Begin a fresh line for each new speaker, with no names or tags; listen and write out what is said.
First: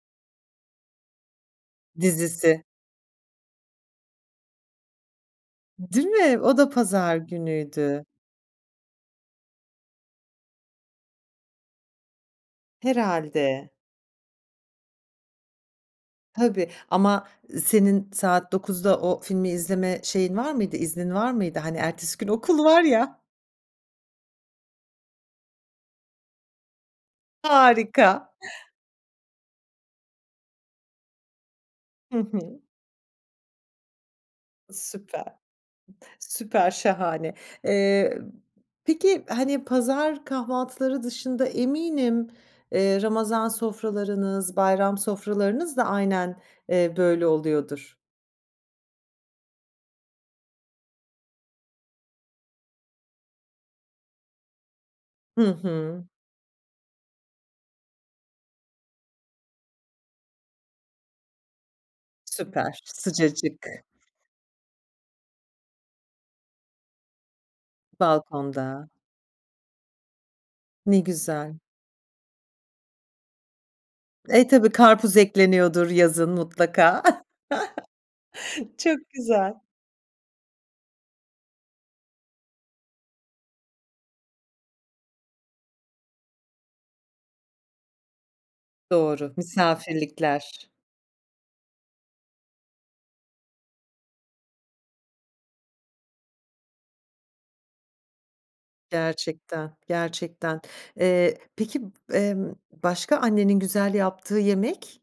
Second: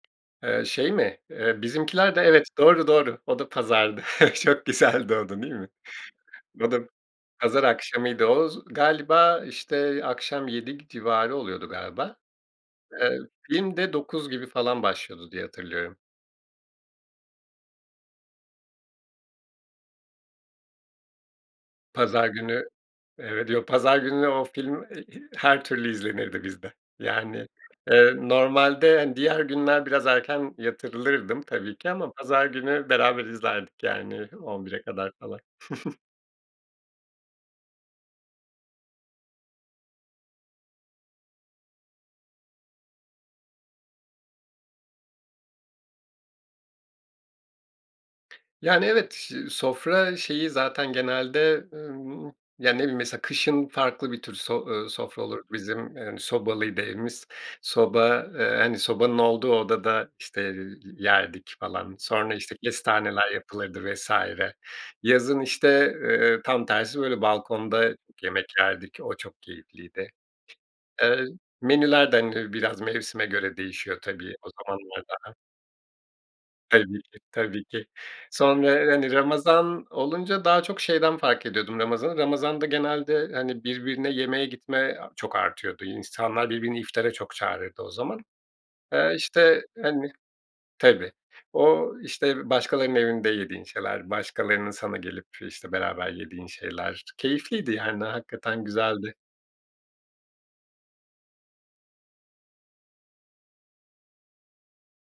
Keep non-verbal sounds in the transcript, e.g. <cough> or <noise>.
Eee, şey mi? Eee, Bizimkiler de evet
Dizisi.
doğru, doğru, o da pazardı. <chuckles> Çok güzeldi o da, değil mi?
Değil mi? O da,
O da,
pazar
pazar
günüydü.
akşamıydı o, z galiba, işte akşam, 19.00 civarı oluyordu galiba. Eee,
Herhâlde.
film de 21.00 gibi falan başlıyordu, diye hatırlıyorum.
Tabii, ama senin, saat 21.00´da o filmi, izleme şeyin var mıydı, iznin var mıydı? Hani, ertesi gün
Pazar günü,
okul var ya.
evet, yo, pazar gününe o film, e i her türlü izlenirdi bizde. Yani, eee,
Harika. <chuckles>
normalde, hani, diğer günler biraz erken yatırılırdım tabii ki, ama
Hı
pazar
hı.
günü beraber izlerdik, yani, 23.00´e kadar
Süper.
falan. <chuckles>
Süper şahane. Eee, peki, hani, pazar kahvaltıları dışında eminim, eee, Ramazan sofralarınız, bayram sofralarınız da aynen, eee, böyle oluyordur.
Yani evet, şi sofra şeyi zaten genelde, ımm, yani ne bileyim, mesela kışın farklı bir tür sof ııı, sofra
Hı
olur bizim, eee,
hı.
yani, sobalıydı evimiz. Soba, eee, hani, sobanın olduğu odada, işte, eee, yerdik falan, sonra, işte,
Süper
kestaneler
sıcacık.
yapılırdı vs. Yazın, işte, eee, tam tersi böyle, balkonda yemek
Balkonda.
yerdik, o çok keyifliydi.
Ne
Eee,
güzel.
menüler de, hani, biraz mevsime göre değişiyor tabii,
E,
o
tabii,
zamanlar
karpuz
daha
ekleniyordur yazın,
Tabii
mutlaka.
ki,
<chuckles>
tabii ki. Sonra,
Çok
hani,
güzel.
Ramazan olunca, daha çok, şeyden fark ediyordum Ramazan'ı, Ramazan'da, genelde hani birbirine yemeğe gitme a çok artıyordu. İnsanlar, birbirini iftara çok çağırırdı o zaman. Eee,
Doğru,
işte hani,
misafirlikler.
tabii o işte başkalarının evinde yediğin şeyler, başkalarının sana gelip, işte, beraber yediğin şeyler, keyifliydi yani, hakikaten güzeldi.
Gerçekten, gerçekten. Eee, peki, emm, başka, annenin güzel yaptığı yemek?